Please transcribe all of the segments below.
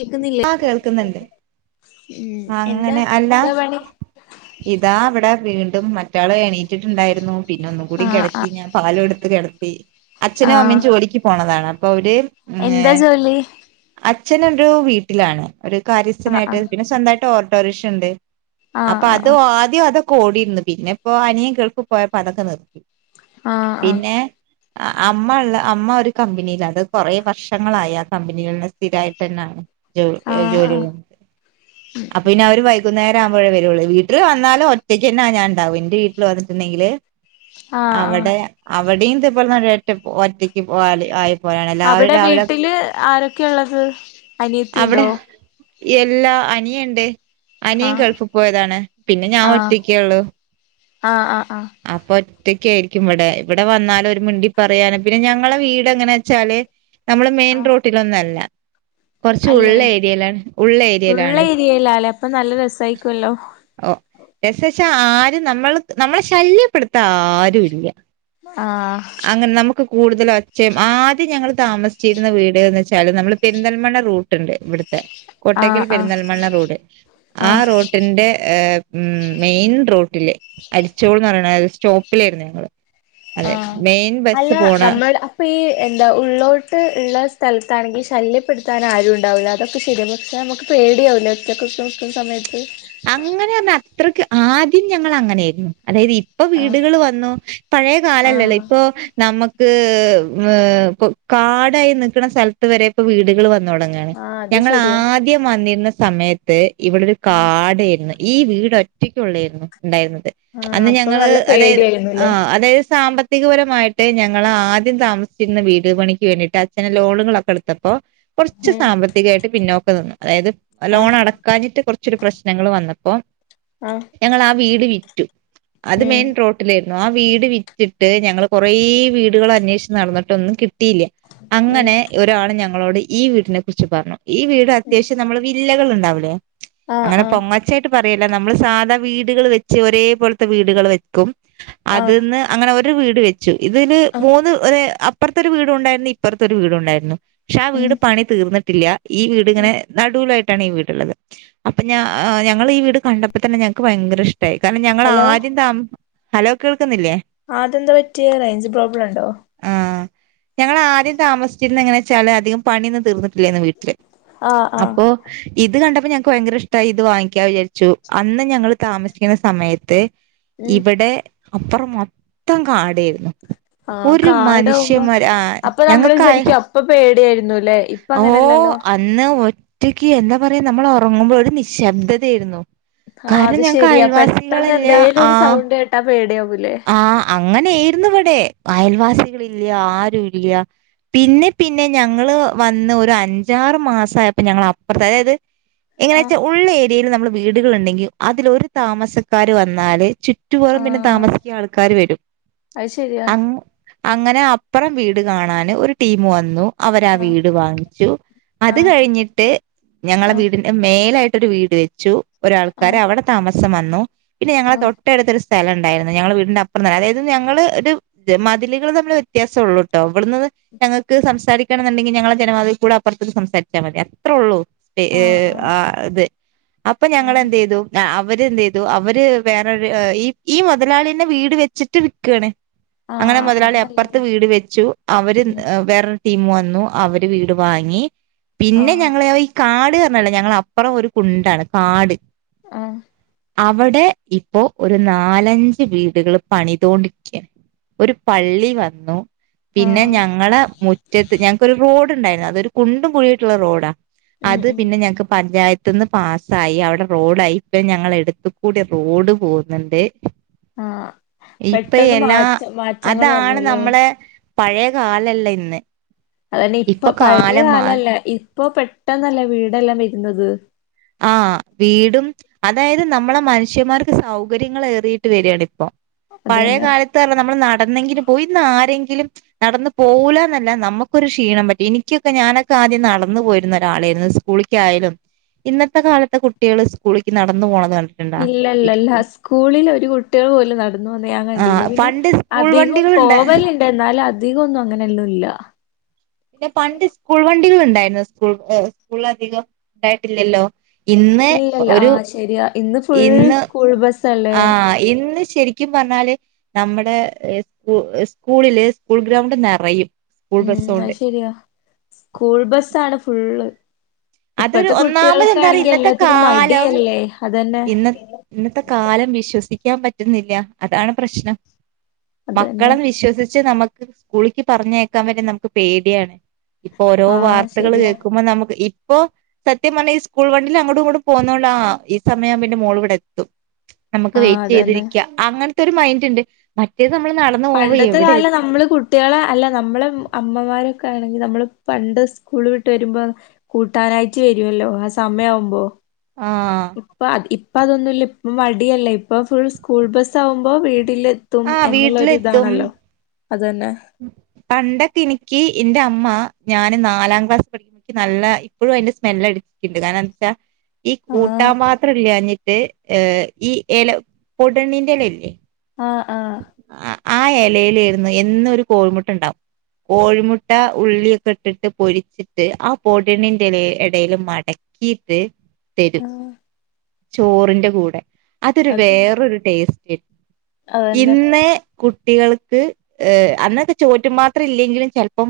കേക്കുന്നില്ലേ ആഹ് കേൾക്ക്ന്നുണ്ട് ഉം എന്താ അങ്ങനെ അല്ലാ എന്താ പണി ഇതാ ഇവിടെ വീണ്ടും മറ്റാള് എണീറ്റ്ട്ട്ണ്ടായിരുന്നു പിന്നെ ഒന്നും കൂടി ആഹ് കെടത്തി ആഹ് ഞാൻ പാല് കൊടുത്ത് കെടത്തി അച്ഛനും അമ്മേം ആഹ് ജോലിക്ക് പോണതാണ് അപ്പൊ അവര് എന്താ ഏഹ് ജോലി അച്ഛനൊരു വീട്ടിലാണ് ഒരു ആഹ് കാര്യസ്ഥനായിട്ട് പിന്നെ സ്വന്തായിട്ട് ഓട്ടോറിക്ഷ ഇണ്ട് ആഹ് അപ്പൊ അത് ആഹ് ആദ്യം അതൊക്കെ ഓടിയിര്ന്ന് പിന്നെ ഇപ്പോ അനിയൻ ഗൾഫ് പോയപ്പോ അതൊക്കെ നിർ ആഹ് ആഹ് ആഹ് പിന്നെ ആഹ് അമ്മ ഇള്ളെ അമ്മ ഒരു കമ്പനീലാ അത് കൊറെ വർഷങ്ങളായി ആ കമ്പനികളില് സ്ഥിരായിട്ട് തന്നെയാണ് ജോ ഏഹ് ആഹ് ആഹ് ജോലി ചെയ്യ്ന്ന് അപ്പൊ പിന്നെ അവര് വൈകുന്നേരം ആവുമ്പഴേ വരുള്ളൂ വീട്ടില് വന്നാലും ഒറ്റയ്ക്ക് തന്നാ ഞാണ്ടാവും ഇന്റെ വീട്ടില് വന്നിട്ടുണ്ടെങ്കില് ആഹ് ആഹ് അവടെ അവിടേം ഇതേ പോലെ ന ഒറ്റ ഒറ്റക്ക് പോ ആയി പോലാണ് എല്ലാവരും അവിടെ രാവിലെ വീട്ടില് ആരൊക്കെ ഒള്ളത് അനിയത്തി അവിടെ ഇണ്ടോ എല്ലാ അനിയണ്ട് അനിയൻ ആഹ് ഗൾഫി പോയതാണ് പിന്നെ ഞാൻ ആഹ് ഒറ്റക്കെ ഇള്ളു ആഹ് ആഹ് ആഹ് അപ്പൊ ഒറ്റക്കായിരിക്കും ഇവിടെ ഇവിടെ വന്നാലും ഒരു മിണ്ടി പറയാന് പിന്നെ ഞങ്ങളെ വീട് എങ്ങനെച്ചാല് ഞമ്മള് മെയിൻ ആഹ് റോട്ടിലൊന്നല്ലാ കൊറച്ച് അല്ലേ ഉള്ളേരിയയിലാണ് ഉള്ളേരിയയിലാണ് [unintelligible] അപ്പൊ നല്ല രസായിക്കുവല്ലോ ഓഹ് രസെച്ചാ ആരും നമ്മള് നമ്മളെ ശല്യപ്പെടുത്താ ആരു ഇല്ലാ ആഹ് അങ്ങനെ നമ്മക്ക് കൂടുതല് ഒച്ചേം ആദ്യം ഞങ്ങള് താമസിച്ചിരുന്ന വീട്ന്ന് വെച്ചാല് നമ്മള് പെരിന്തൽമണ്ണ റൂട്ട് ട്ട്ണ്ട് ഇവിടുത്തെ കോട്ടയ്ക്കൽ ആഹ് ആഹ് പെരുന്തൽമണ്ണ റോഡ് ആ ആഹ് റോട്ടിന്റെ ഏഹ് ഉം മെയിൻ റോട്ടില് അരിച്ചോൾന്ന് പറയണ സ്റ്റോപ്പിലായിരുന്നു ഞങ്ങള് അതെ ആഹ് മെയിൻ അല്ല ബസ്സ് പോണ നമ്മൾ അപ്പൊ ഈ എന്താ ഉള്ളോട്ട് ഇള്ള സ്ഥലത്താണെങ്കി ശല്യപ്പെടുത്താൻ ആരും ഇണ്ടാവൂല്ലാ അതൊക്കെ ശരിയാ പ പക്ഷെ നമ്മക്ക് പേടിയാവൂല്ലോ ഒറ്റക്കൊക്കെ നിക്കുന്ന സമയത്ത് അങ്ങനെ പറഞ്ഞാ അത്രയ്ക്ക് ആദ്യം ഞങ്ങൾ അങ്ങനെയായിരുന്നു അതായത് ഇപ്പൊ ആഹ് വീടുകള് വന്നു പഴയ കാലല്ലല്ലോ ആഹ് ഇപ്പൊ നമുക്ക് ക്ക് ഏഹ് കാടായി നിക്കുന്ന സ്ഥലത്ത് വരെ ഇപ്പോ വീടുകൾ വന്ന് തൊടങ്ങാണ് ആഹ് അത് ഞങ്ങള് ശരിയാ ആദ്യം വന്നിരുന്ന സമയത്ത് ഇവിടെരു കാ ഉം ടെയിരുന്നു ഈ വീട് ഒറ്റയ്ക്കൊള്ളായിരുന്നു ഉണ്ടായിരുന്നത് ആഹ് അന്ന് അപ്പൊ ഞങ്ങള് നല്ല അതായത് പേടിയായിരുന്നുല്ലേ ആഹ് അതായത് സാമ്പത്തി തികപരമായിട്ട് ഞങ്ങൾ ആദ്യം താമസിച്ചിരുന്ന വീട് പണിക്ക് വേണ്ടിട്ട് അച്ഛന് ലോണുകളൊക്കെ എടുത്തപ്പോ കുറച്ച് ഉം സാമ്പത്തികമായിട്ട് പിന്നോക്കം നിന്നു അതായത് ലോൺ ആഹ് അടക്കാഞ്ഞിട്ട് കുറച്ചൊരു പ്രശ് നങ്ങൾ വന്നപ്പോ ആഹ് ഞങ്ങള് ആ വീട് വിറ്റു അത് ഉം മെയിൻ റോഡ് അല്ലരുന്നു ആ വീട് വിറ്റിട്ട് ഞങ്ങള് കൊറേ വീടുകൾ അന്വേഷിച്ച് നടന്നിട്ട് ഒന്നും കിട്ട കിട്ടിയില്ല ഉം അങ്ങനെ ഒരാള് ഞങ്ങളോട് ഈ വീടിനെ കുറിച്ച് പറഞ്ഞു ഈ വീട് ഉം അത്യാവശ്യം നമ്മൾ ജില്ലകളുണ്ടോ അവിടെ ആഹ് അങ്ങനെ ആഹ് പൊങ്ങച്ചായിട്ട് പറയല്ല നമ്മള് സാധാ വീടുകൾ വെച്ച് ഒരേ പോലത്തെ വീടുകൾ വെ ക്കും ആഹ് അതിന്ന് അങ്ങനെ ഒരു വീട് വെച്ചു ഇതില് ആഹ് മൂന്ന് ഒര് അപ്പറത്ത് ഒരു വീടുണ്ടായിരുന്നു ഇപ്പുറത്തെ ഒരു വീടുണ്ടായിരുന്നു പക്ഷെ ആ ഉം വീട് പണി തീർന്നിട്ടില്ല ഈ വീടിങ്ങനെ നടുവലായിട്ടാണ് ഈ വീടുള്ളത് അപ്പൊ ഞാ ഞങ്ങള് ഈ വീട് കണ്ടപ്പോ തന്നെ ഞങ്ങൾക്ക് ഭയങ്കര ഇഷ്ടയി കാരണം ഞങ്ങള് ഹലോ ആരും ത ഹലോ കേൾക്കുന്നില്ലേ അതെന്താ പറ്റിയ റേഞ്ച് പ്രോബ്ലം ഉണ്ടോ ഞങ്ങള് ആദ്യം താമസിച്ചിരുന്ന എങ്ങനെ വെച്ചാല് അധികം പണി ഒന്നും തീർന്നിട്ടില്ലേന്ന് വീട്ടില് ആഹ് ആഹ് അപ്പോ ഇത് കണ്ടപ്പോ ഞങ്ങ ക്ക് ഭയങ്കര ഇഷ്ടായി ഇത് വാങ്ങിക്കാ വിചാരിച്ചു അന്ന് ഞങ്ങള് താമസിക്കുന്ന സമയത്ത് ഉം ഇബടെ അപ്പുറം മൊത്തം കാടായിരുന്നു ആഹ് ഒരു കാടാവുമ്പോ മനുഷ്യന്മാർ ആഹ് അപ്പൊ നമ്മള് ഞങ്ങൾക്കായ വിചാരിക്കും അപ്പൊ പേടിയായിരുന്നുല്ലേ ഇപ്പ ഓഹ് അങ്ങനെയല്ലല്ലോ അന്ന് ഒറ്റക്ക് എന്താ പറയാ നമ്മൾ ഉറങ്ങുമ്പോൾ ഒരു നിശബ്ദതയായിരുന്നു ആഹ് അത് കാരണം ഞങ്ങക്ക് ശെരിയാ പെട്ടെന്ന് അയൽവാസികളില്ല എന്തേലും ഒരു ആഹ് സൗണ്ട് കേട്ടാ പേടിയാവൂല്ലേ ആഹ് അങ്ങനെ ആയിരുന്നു ഇവിടെ അയൽവാസികൾ ഇല്ല ആരും ഇല്ല പിന്നെ പിന്നെ ഞങ്ങള് വന്ന് ഒരു അഞ്ചാറ് മാസയപ്പോ ഞങ്ങ അപ്പുറത്ത് അതായത് എങ്ങനെയ ആഹ് വെച്ചാ ഉള്ള ഏരിയലിൽ നമ്മള് വീടുകൾ ഉണ്ടെങ്കിൽ അതിൽ ഒരു താമസക്കാര് വന്നാല് ചു റ്റൂപുറം പിന്നെ ആഹ് താമസിക്കാൻ ആൾക്കാാര് വരും അത് ശെരിയാ അങ്ങനെ അപ്പുറം വീട് കാണാന് ഒരു ടീം വന്നു അവരാ ആഹ് വീട് വാങ്ങിച്ചു അത് ആഹ് കഴിഞ്ഞിട്ട് ഞങ്ങളെ വീടി മേലായിട്ടൊരു വീട് വെച്ചു ഒരാൾക്കാര് ആഹ് അവിടെ താമസം വന്നു പിന്നെ ഞങ്ങള തൊ ആഹ് ട്ടടുത്തൊരു സ്ഥല ഉണ്ടായിരുന്നു ഞങ്ങളെ വീടിന്റെ അപ്പുറം തന്ന അതായത് ഞങ്ങള് ഒരു മതിലുകൾ തമ്മിൽ ഒരു വ്യത്യാസം ഉള്ളൂട്ടോ ഇവിടുന്ന് ഞങ്ങൾക്ക് സംസാരിക്കണന്നുണ്ടെങ്കിൽ ഞങ്ങളുടെ ജനവാതി കൂടെ അപ്പറത്തേക്ക് സംസാരിച്ചാ മതി അത്രേ ഉള്ളൂ ഏഹ് ആഹ് അത് അപ്പൊ ആഹ് ഞങ്ങള് ആഹ് എന്ത് ചെയ്തു അവര്ന്ത് ചെയ്തു അവര് വേറൊരു ഈ മത മുതലാളിന്നെ വീട് വെച്ചിട്ട് വിക്കാണ് അങ്ങനെ ആഹ് അത് മുതലാളി അപ്പുറത്ത് നല്ലതാ വീട് വെച്ചു അവര് ഉം വേറൊരു ടീം വന്നു അവര് വീട് വാങ്ങി പിന്നെ ആഹ് ഞങ്ങള് ഈ കാട് ഒന്നുല്ല ഞങ്ങള് അപ്പുറം ഒരു കുണ്ടാണ് കാട് ആഹ് അവിടെ ഇപ്പോ ഒരു നാലഞ്ച് കു വീടുകൾ പണിതോണ്ടിരിക്ക ഒരു പള്ളി വന്നു പിന്നെ ആഹ് ഞങ്ങളെ മുറ്റത്ത് ഞങ്ങക്കരു റോഡ് ഉണ്ടായിരുന്നു അതൊരു കുണ്ടും കുഴിയുള്ള റോഡാ ഉം അത് ഉം പിന്നെ ഞങ്ങക്ക് പഞ്ചായത്ത് പഞ്ചായത്ത്‌ന്ന് പാസ്സായി അവിടെ റോഡായി ഇപ്പ ഞങ്ങളെ എടുത്ത് കൂടെ റോഡ് പോകുന്നുണ്ട് ആഹ് ഇപ്പ പെട്ടെന്ന് എല്ലാ മാറ്റ മാറ്റങ്ങൾ അതാണ് വന്നൂല്ലേ നമ്മളെ പഴയ കാലല്ലാ ഇന്ന് അതന്നെ ഇപ്പൊ പഴയ കാലം മാറി കാലല്ല ഇപ്പൊ പെട്ടന്നല്ലെ വീടെല്ലാം വരുന്നത് ആഹ് വീടും അതായത് നമ്മളെ മനുഷ്യന്മാർക്ക് സൗകര്യങ്ങൾ ഏറിയിട്ട് വരികാണ് ഇപ്പോ അത് തന്നെ പഴയകാലത്ത് ഇല്ല നമ്മൾ നടന്നെങ്കിലും പോയിന്ന് ആരെങ്കിലും നടന്ന് പോകൂലാന്നല്ല നമുക്കൊരു ക്ഷീണം പറ്റും എനിക്കൊക്കെ ഞാനൊക്കെ ആദ്യം നടന്നു പോയിരുന്ന ഒരാളായിരുന്നു സ്കൂളിക്ക് ആയാലും ഇന്നത്തെ കാലത്തെ കുട്ടികൾ സ്കൂളിലക്ക് നടന്നു പോകുന്നത് കണ്ടോ ണ്ട ഇല്ലല്ലല്ല സ്കൂളിൽ ഒരു കുട്ടികൾ പോലും നടന്നുന്ന് ഞാൻ ആ കണ്ടില്ല പിന്നെ പണ്ട് സ്കൂൾ അധികം വണ്ടികളുണ്ട് പോവലുണ്ട് എന്നാലും അധികം ഒന്നും അങ്ങനെല്ലും ഇല്ല പിന്നെ പണ്ട് സ്കൂൾ വണ്ടികൾ ഉണ്ടായിരുന്നു സ്കൂൾക്ക്‌ സ്കൂൾ അധികം ഉണ്ടായിട്ടില്ലല്ലോ ഇന്ന് ഇല്ലല്ല ഒരു ആഹ് ശരിയാ ഇന്ന് ഫുൾ ഇന്ന് സ്കൂൾ ബസ്സല്ലേ ആഹ് ഇന്ന് ശരിക്കും പറഞ്ഞാല് നമ്മുടെ സ്കൂ സ്കൂളില് സ്കൂൾ ഗ്രൗണ്ട് നിറയും സ്കൂൾ ഉം ബസ്സോണ്ട് അത് ശെരിയാ സ്കൂൾ ബസ്സ് ആണ് ഫുള്ള് അതൊരു ഇപ്പത്തെ ഒന്നാമത് എന്താ കുട്ടികൾക്കാണെങ്കിൽ എല്ലത്തിനും മടിയല്ലേ അതന്നെ ഇന്ന് ഇന്നത്തെ കാലം വിശ്വസിക്കാൻ പറ്റുന്നില്ല അതാണ് പ്രശ്നം അതന്നെ മക്കളെ വിശ്വസിച്ച് നമുക്ക് സ്കൂളിക്ക് പറഞ്ഞേക്കാൻ വരെ നമുക്ക് പേടിയാണ് ഇപ്പൊ ഓരോ ആഹ് വാർത്തകൾ ശരിയാ കേൾക്കുമ്പോ നമുക്ക് ഇപ്പൊ സത്യം പറഞ്ഞാൽ ഈ സ്കൂൾ വണ്ടിയിൽ അങ്ങോട്ടും ഇങ്ങോട്ടും പോകുന്നോണ്ടാ ആ ഈ സമയംന്റെ മോൾ ഇവിടെ എത്തും നമുക്ക് ആഹ് വെയിറ്റ് അതന്നെ ചെയ്തിരിക്ക അങ്ങനത്തെ ഒരു മൈൻറ് ഉണ്ട് മറ്റേത് നമ്മള് നടന്നു പോവ പണ്ടത്തെ എവിടെ കാലം നമ്മള് കുട്ടികളെ അല്ല നമ്മളെ അമ്മമാരൊക്കെ ആണെങ്കിൽ നമ്മള് പണ്ട് സ്കൂള് വിട്ട് വരുമ്പോൾ കൂട്ടാനായിട്ട് വരുമല്ലോ ആ സമയം ആവുമ്പോ ആഹ് ഇപ്പ ഇപ്പ അതൊന്നുമില്ല ഇപ്പ മടിയല്ലെ ഇപ്പൊ ഫുൾ സ്കൂൾ ബസ് ആവുമ്പോ വീട്ടില് തും ആഹ് എന്നുള്ള വീട്ടിലെത്തും അതന്നെ പണ്ടൊക്കെ എനിക്ക് ഇന്റെ അമ്മ ഞാന് നാലാം ക്ലാസ് പഠിക്ക എനിക്ക് നല്ല ഇപ്പോഴും അതിന്റെ സ്മെല് എടുിച്ചിട്ടുണ്ട് കാരണം എന്താ വെച്ചാ ഈ കൂട്ടാ ആഹ് പാത്രമില്ലാഞ്ഞിട്ട് ഏർ ഈ ഇല പൊടണ്ണിന്റെ ഇല ഇല്ലേ ആഹ് ആഹ് ആ ആ ഇലയിലായിരുന്നു എന്ന ഒരു കോഴിമുട്ടണ്ടാവും കോഴിമുട്ട ഉള്ളിയൊക്കെ ഇട്ടിട്ട് പൊരിച്ചിട്ട് ആ പൊടണിന്റെ ഇലയിൽ ഇടൽ മടക്ക ഇത് തരും ആഹ് ചോറിന്റെ കൂടെ അതൊരു അത് വേറൊരു ടേസ്റ്റ് കിട്ടും അതന്നെ ഇന്ന് കുട്ടികൾക്ക് ഏ അന്നൊക്കെ ചോറ്റു പാത്രം ഇല്ലെങ്കിലും ചെലപ്പം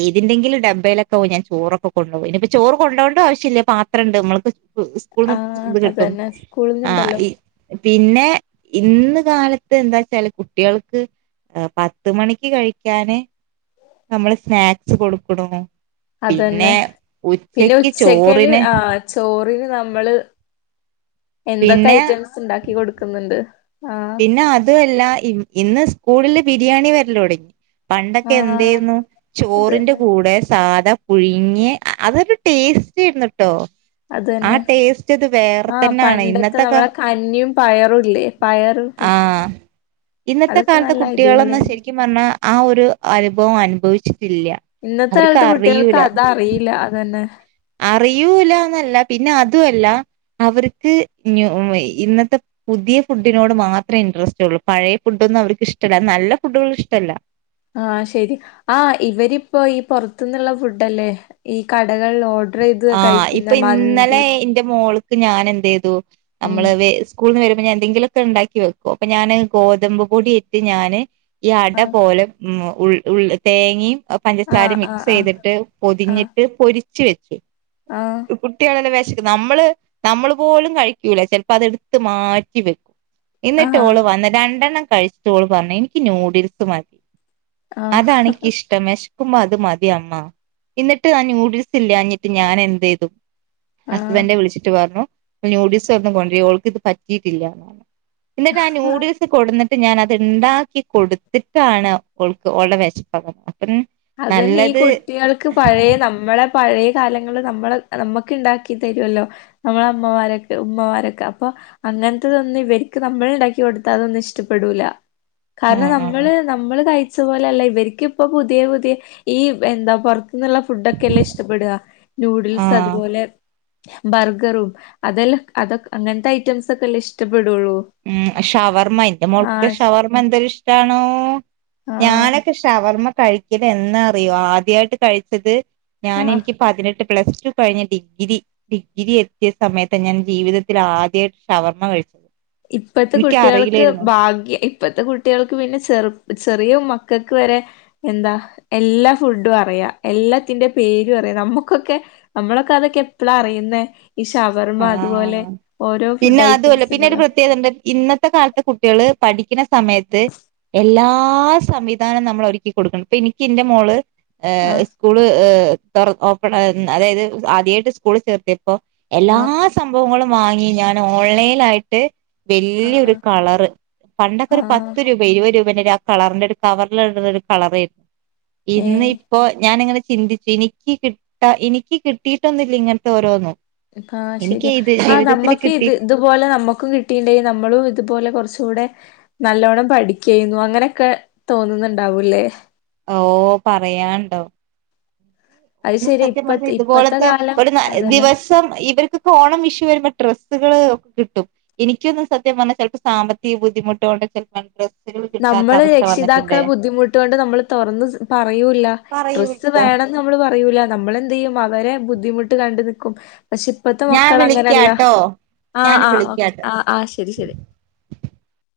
എഏതെങ്കിലും ഡബയിലൊക്കെ പോയിഞാൻ ചോറൊക്കെ കൊണ്ടോകും പിന്നെപ്പോ ചോറ് കൊണ്ടോവേണ്ട ആവശ്യമില്ല പാത്രം ഉണ്ട് നമ്മൾക്ക് സ്കൂൾന്ന് ആഹ് ഇത് കിട്ടും അതന്നെ ആ സ്കൂളിന്നുണ്ടല്ലോ പിന്നെ ഇന്ന് കാലത്ത് ഇപ എന്താച്ചാല് കുട്ട്യാൾക്ക് ഏഹ് പത്ത് മണിക്ക് കഴിക്കാന് - നമ്മള് സ്നാക്സ് കൊടുക്ക്‌ണൂ പിന്നെ അതന്നെ പിന്നെ ഉച്ചക്ക് ഉച്ചക്കല് ചോറിന് ആഹ് ചോറിന് നമ്മള് എന്തൊക്ക പിന്നെ അയ്റ്റം സ് ഇണ്ടാക്കി കൊട്ക്ക്‌ന്ന്ണ്ട്. ആഹ് പിന്നെ അതുവല്ല ഇ ഇന്ന് സ്കൂള്ല് ബിരിയാണി വര്ലൊടങ്ങി. പണ്ടൊക്കെ ആഹ് എന്തേര്ന്നു ചോറിന്റെ അതന്നെ കൂടെ സാധ പുയ്ങ്യേ അ അതൊരു ടേസ്റ്റേര്ന്നുട്ടോ. അതന്നെ ആഹ് ടേസ്റ്റത് വേറെത്തന്നാണെ ഇന്നത്തൊക്ക- അഞി പയറൂല്ലെ പയറ്? ആഹ്. ഇന്നത്തെ അതൊക്കെ കാലത്തെ നല്ല കുട്ടീളൊന്ന് അടിപൊളിയാ ശരിക്ക്‌ - പറ്ഞ്ഞാ ആഹ് ഒര് അനുഭവം അനുഭവിച്ചിട്ടില്ല. ഇന്നത്തെ അവർക്ക് കാല്ത്ത് കുട്ട്യാൾക്ക്‌ അതറീല്ല അതന്നെ. അറിയൂലാന്നല്ല പിന്ന അതുവല്ല അവര്ക്ക് നൂ ഈ ഇന്നത്തെ- പുത്യ ഫുഡിനോട് മാത്രെ ഇൻഡ്രസ്റ്റൊള്ളു പഴയ ഫുഡൊന്നും അവര്ക്ക് ഇഷ്ടല്ല അതും നല്ല ഫുഡ്ഡ്കളും ഇഷ്ടല്ല. ആഹ് ശരി ആഹ് ഇവരിപ്പൊ ഈ പൊറത്ത്ന്ന്ള്ള ഫുഡല്ലെ ഈ കടകൾല് ഓ ആഹ് ഇപ്പൊ ഇന്നലേ ഇന്റെ മോൾക്ക് ഞാനെന്തീതു ഉം ഞമ്മള് വേ- സ്കൂള്ന്ന് വരുമ്പൊ ഞാൻ എന്തെങ്കിലൊക്കെ ഇണ്ടാക്കി വെക്കും. അപ്പൊ ഞാന് ഗോതമ്പ്പൊടി ഇട്ട് ഞാന്- ഈ അട ആഹ് പോലെ ഉം ഉൾ ഉൾ തേങ്ങീം ആഹ് പഞ്ചസാരിം ആഹ് മിക്സ്തിട്ട് ആഹ് പൊതിഞ്ഞിട്ട് പൊരിച്ച് വെച്ചു. ആഹ് കുട്ടീളല്ലെ വെഷ- ഇന്ന്ട്ട് നമ്മള് നമ്മള് പോലും കഴിക്കൂല ചെൽപ്പൊ അതെട്ത്ത് മാറ്റി വെ ഇന്ന്ട്ട് ആഹ് ഓള് വന്ന് രണ്ടെണ്ണം കഴിച്ചിട്ട് ഓള് പറഞ്ഞ് എനിക്ക് ന്യൂഡിൽസ് മതി. ആഹ് അതാണ് ഇക്കിഷ്ടം. വെഷക്കുമ്പൊ അത് മതിയമ്മ ഇന്നിട്ട് ആഹ് ന്യൂഡിൽ- സ് ഇല്ലാഞ്ഞ്ട്ട് ഞാനെന്തെയ്തു ആഹ് ഹസ്ബന്റ്നെ വിളിച്ചിട്ട് പറഞ്ഞു. ന്യൂഡിൽസ് അവുട്ന്ന് കൊണ്ട്രീം ഓൾക്ക്ത് പറ്റീട്ടില്ല. ഇന്ന്ട്ട് ആഹ് ന്യൂഡിൽസ് കൊട്ന്ന്- ട്ട് ഞാനത് ഇണ്ടാക്കി കൊട്ത്തിട്ടാണ് ഓൾക്ക് ഓൾടെ വെഷപ്പ് മാ ഇമ്. അതന്നെ ഈ കുട്ടീൾക്ക് പഴേ നമ്മളെ- പഴയ കാലങ്ങള് നമ്മള് നമ്മക്ക് ഇണ്ടാക്കി തരൊ അല്ലൊ - നമ്മളെ അമ്മമാരൊക്ക ഉമ്മമാരൊക്ക അപ്പൊ- അങ്ങൻത്തതൊന്നും ഇവര്ക്ക് നമ്മള്ണ്ടാക്കി കൊട്ത്താലൊന്ന് ഇഷ്ട്ടപ്പെടൂല. കാര്ണം ആഹ് നമ്മള് നമ്മള് കഴിച്ച പോലല്ല ഇവര്ക്ക് ഇപ്പൊ പുതിയ പുതി- പ്പി ഈ എന്താ പൊറത്ത്ന്ന്ള്ള ഫുഡൊക്കല്ലെ ഇഷ്ടപ്പെട നൂഡിൽസ് ആഹ് അതുപോലെ ബർഗറും അതല്ലെ അതൊ അങ്ങൻത്ത ഐറ്റംസൊക്കല്ലെ ഇഷ്ടപ്പെടൊള്ളൂ. ഉം ഷവർമ്മ ഇന്റെ മോൾക്ക്‌ ഷവർമ്മ എന്തൊര് ഇഷ്ടാണോ ആഹ് ഞാനൊ- ഷവർമ്മ കഴിക്കലെന്ന അറിയോ ആദ്യായിട്ട് കഴിച്ചത്? ആഹ് ഞാനെൻക്ക്‌ പതിനെട്ട് പ്ലസ്റ്റ്ട്ടു - കഴിഞ്ഞ് ഡിഗിരി ഡിഗിരി എത്തിയ സമയത്താ ഞാൻ ജീവിതത്തിലാധ്യായിട്ട് ഷവർമ്മ കഴിച്ചത്. ഇപ്പത്തെ കുട്ടീൾക്ക് എനിക്കറിയില്ലായിരുന്നു ഭാഗ്യ- ഇപ്പത്തെ കുട്ടീൾക്ക് പിന്ന ചെറ് ചെറീ മക്കക്ക് വരെ- എന്ത എല്ലാ ഫുഡും അറിയ എല്ലത്തിന്റെ പേരും അറിയ നമ്മക്കൊക്കെ നമ്മളൊക്ക അതൊക്കെ എപ്പളാ അറിയ്ന്നെ? ഈ ഷവർ- ആഹ് പിന്നെ അതു അല്ല ഐറ്റംസ് പിന്നെ ഒരു ഉണ്ടല്ലോ പ്രത്യേകതണ്ട് ഇന്നത്തെ കാല- ത്തെ കുട്ട്യാള് പഠിക്ക്‌ണ സമയത്ത് എല്ലാ സംവിധാനം നമ്മളൊരുക്കി കൊടുക്ക്‌ണ് ഇപ്പൊ ഇനിക്ക് ഇന്റെ മോള്- ഏഹ് ആഹ് സ്കൂള് ഏഹ് തൊറ ഓപ്പണായ ഇമ് അതായത് ആധ്യായിട്ട് സ്കൂള് ചേർത്ത്യേപ്പൊ എല്ലാ ആഹ് സംഭവങ്ങളും വാങ്ങി ഞാനോൺലൈനായിട്ട് ആഹ് വല്ല്യൊര് ആഹ് കളറ്. പണ്ടൊക്കെ ഒരു ആഹ് പത്ത് രൂപെ ഇരുവഹ് രൂപേന്റെ ഒരു ആ കളറിന്റെ ഒരു കവർല് ഇട്ണെര് കളറേന്നു. ഇന്ന് ഏഹ് ഇപ്പൊ ഞാന്ങ്ങനെ ചിന്തിച്ചു, ഇനി ക്ക് കിട്ട ഇനിക്ക് കിട്ടീട്ടൊന്നും ഇല്ലിങ്ങൻത്തെ ഓരോന്നും. ആഹ് എനിക്ക് ശരിയാ. ഇത് ആ ജീവിതത്തിൽ നമ്മക്ക് ഇത്, കിട്ടി ഇത്. ഇതുപോലെ നമ്മുക്കും കിട്ടിണ്ടെങ്കി നമ്മളും ഇതുപോലെ കൊറച്ചൂടെ. നല്ലോണം പഠിക്കെന്നു അങ്ങനെക്കെ തോന്നുന്നുണ്ടാവൂല്ലേ. ഓ പറയാണ്ടോ. അത് ഇ ശരി സത്യം ഇപ്പ പറഞ്ഞ ഇത് ഇപ്പത്തെ പോലത്തെ കാലം ഒരു നാല് അതന്നെ ദിവസ്. തം ഇവർക്ക്ക്കെ ഓണം വിഷു വരുമ്പോ ഡ്രസ്സുകള് ഒക്കെ കിട്ടും. എനിക്ക് ഒന്നും സത്യം പറഞ്ഞാ ചെലപ്പോ സാമ്പത്തിക ബുദ്ധിമുട്ട് കൊണ്ട് ഒക്കെ. ഞണ്ട് നമ്മള് രക്ഷിതാക്കളെ ബുദ്ധിമുട്ട് കൊണ്ട് നമ്മള് തൊറന്ന് പറയൂല്ല ഡ്രസ്സ് പറയൂല്ല വേണം. നമ്മള് പറയൂല നമ്മള് എന്ത് ചെയ്യും അവരെ ബുദ്ധിമുട്ട് കണ്ട് നിക്കും പക്ഷേ. ഇപ്പത്തെ ഞാൻ മക്കള് അങ്ങനെല്ല വിളിക്കാട്ടോ ആ, ഞാൻ ആ, ഓക്കെ വിളിക്കാട്ടോ ആ ആ ശരി ശരി.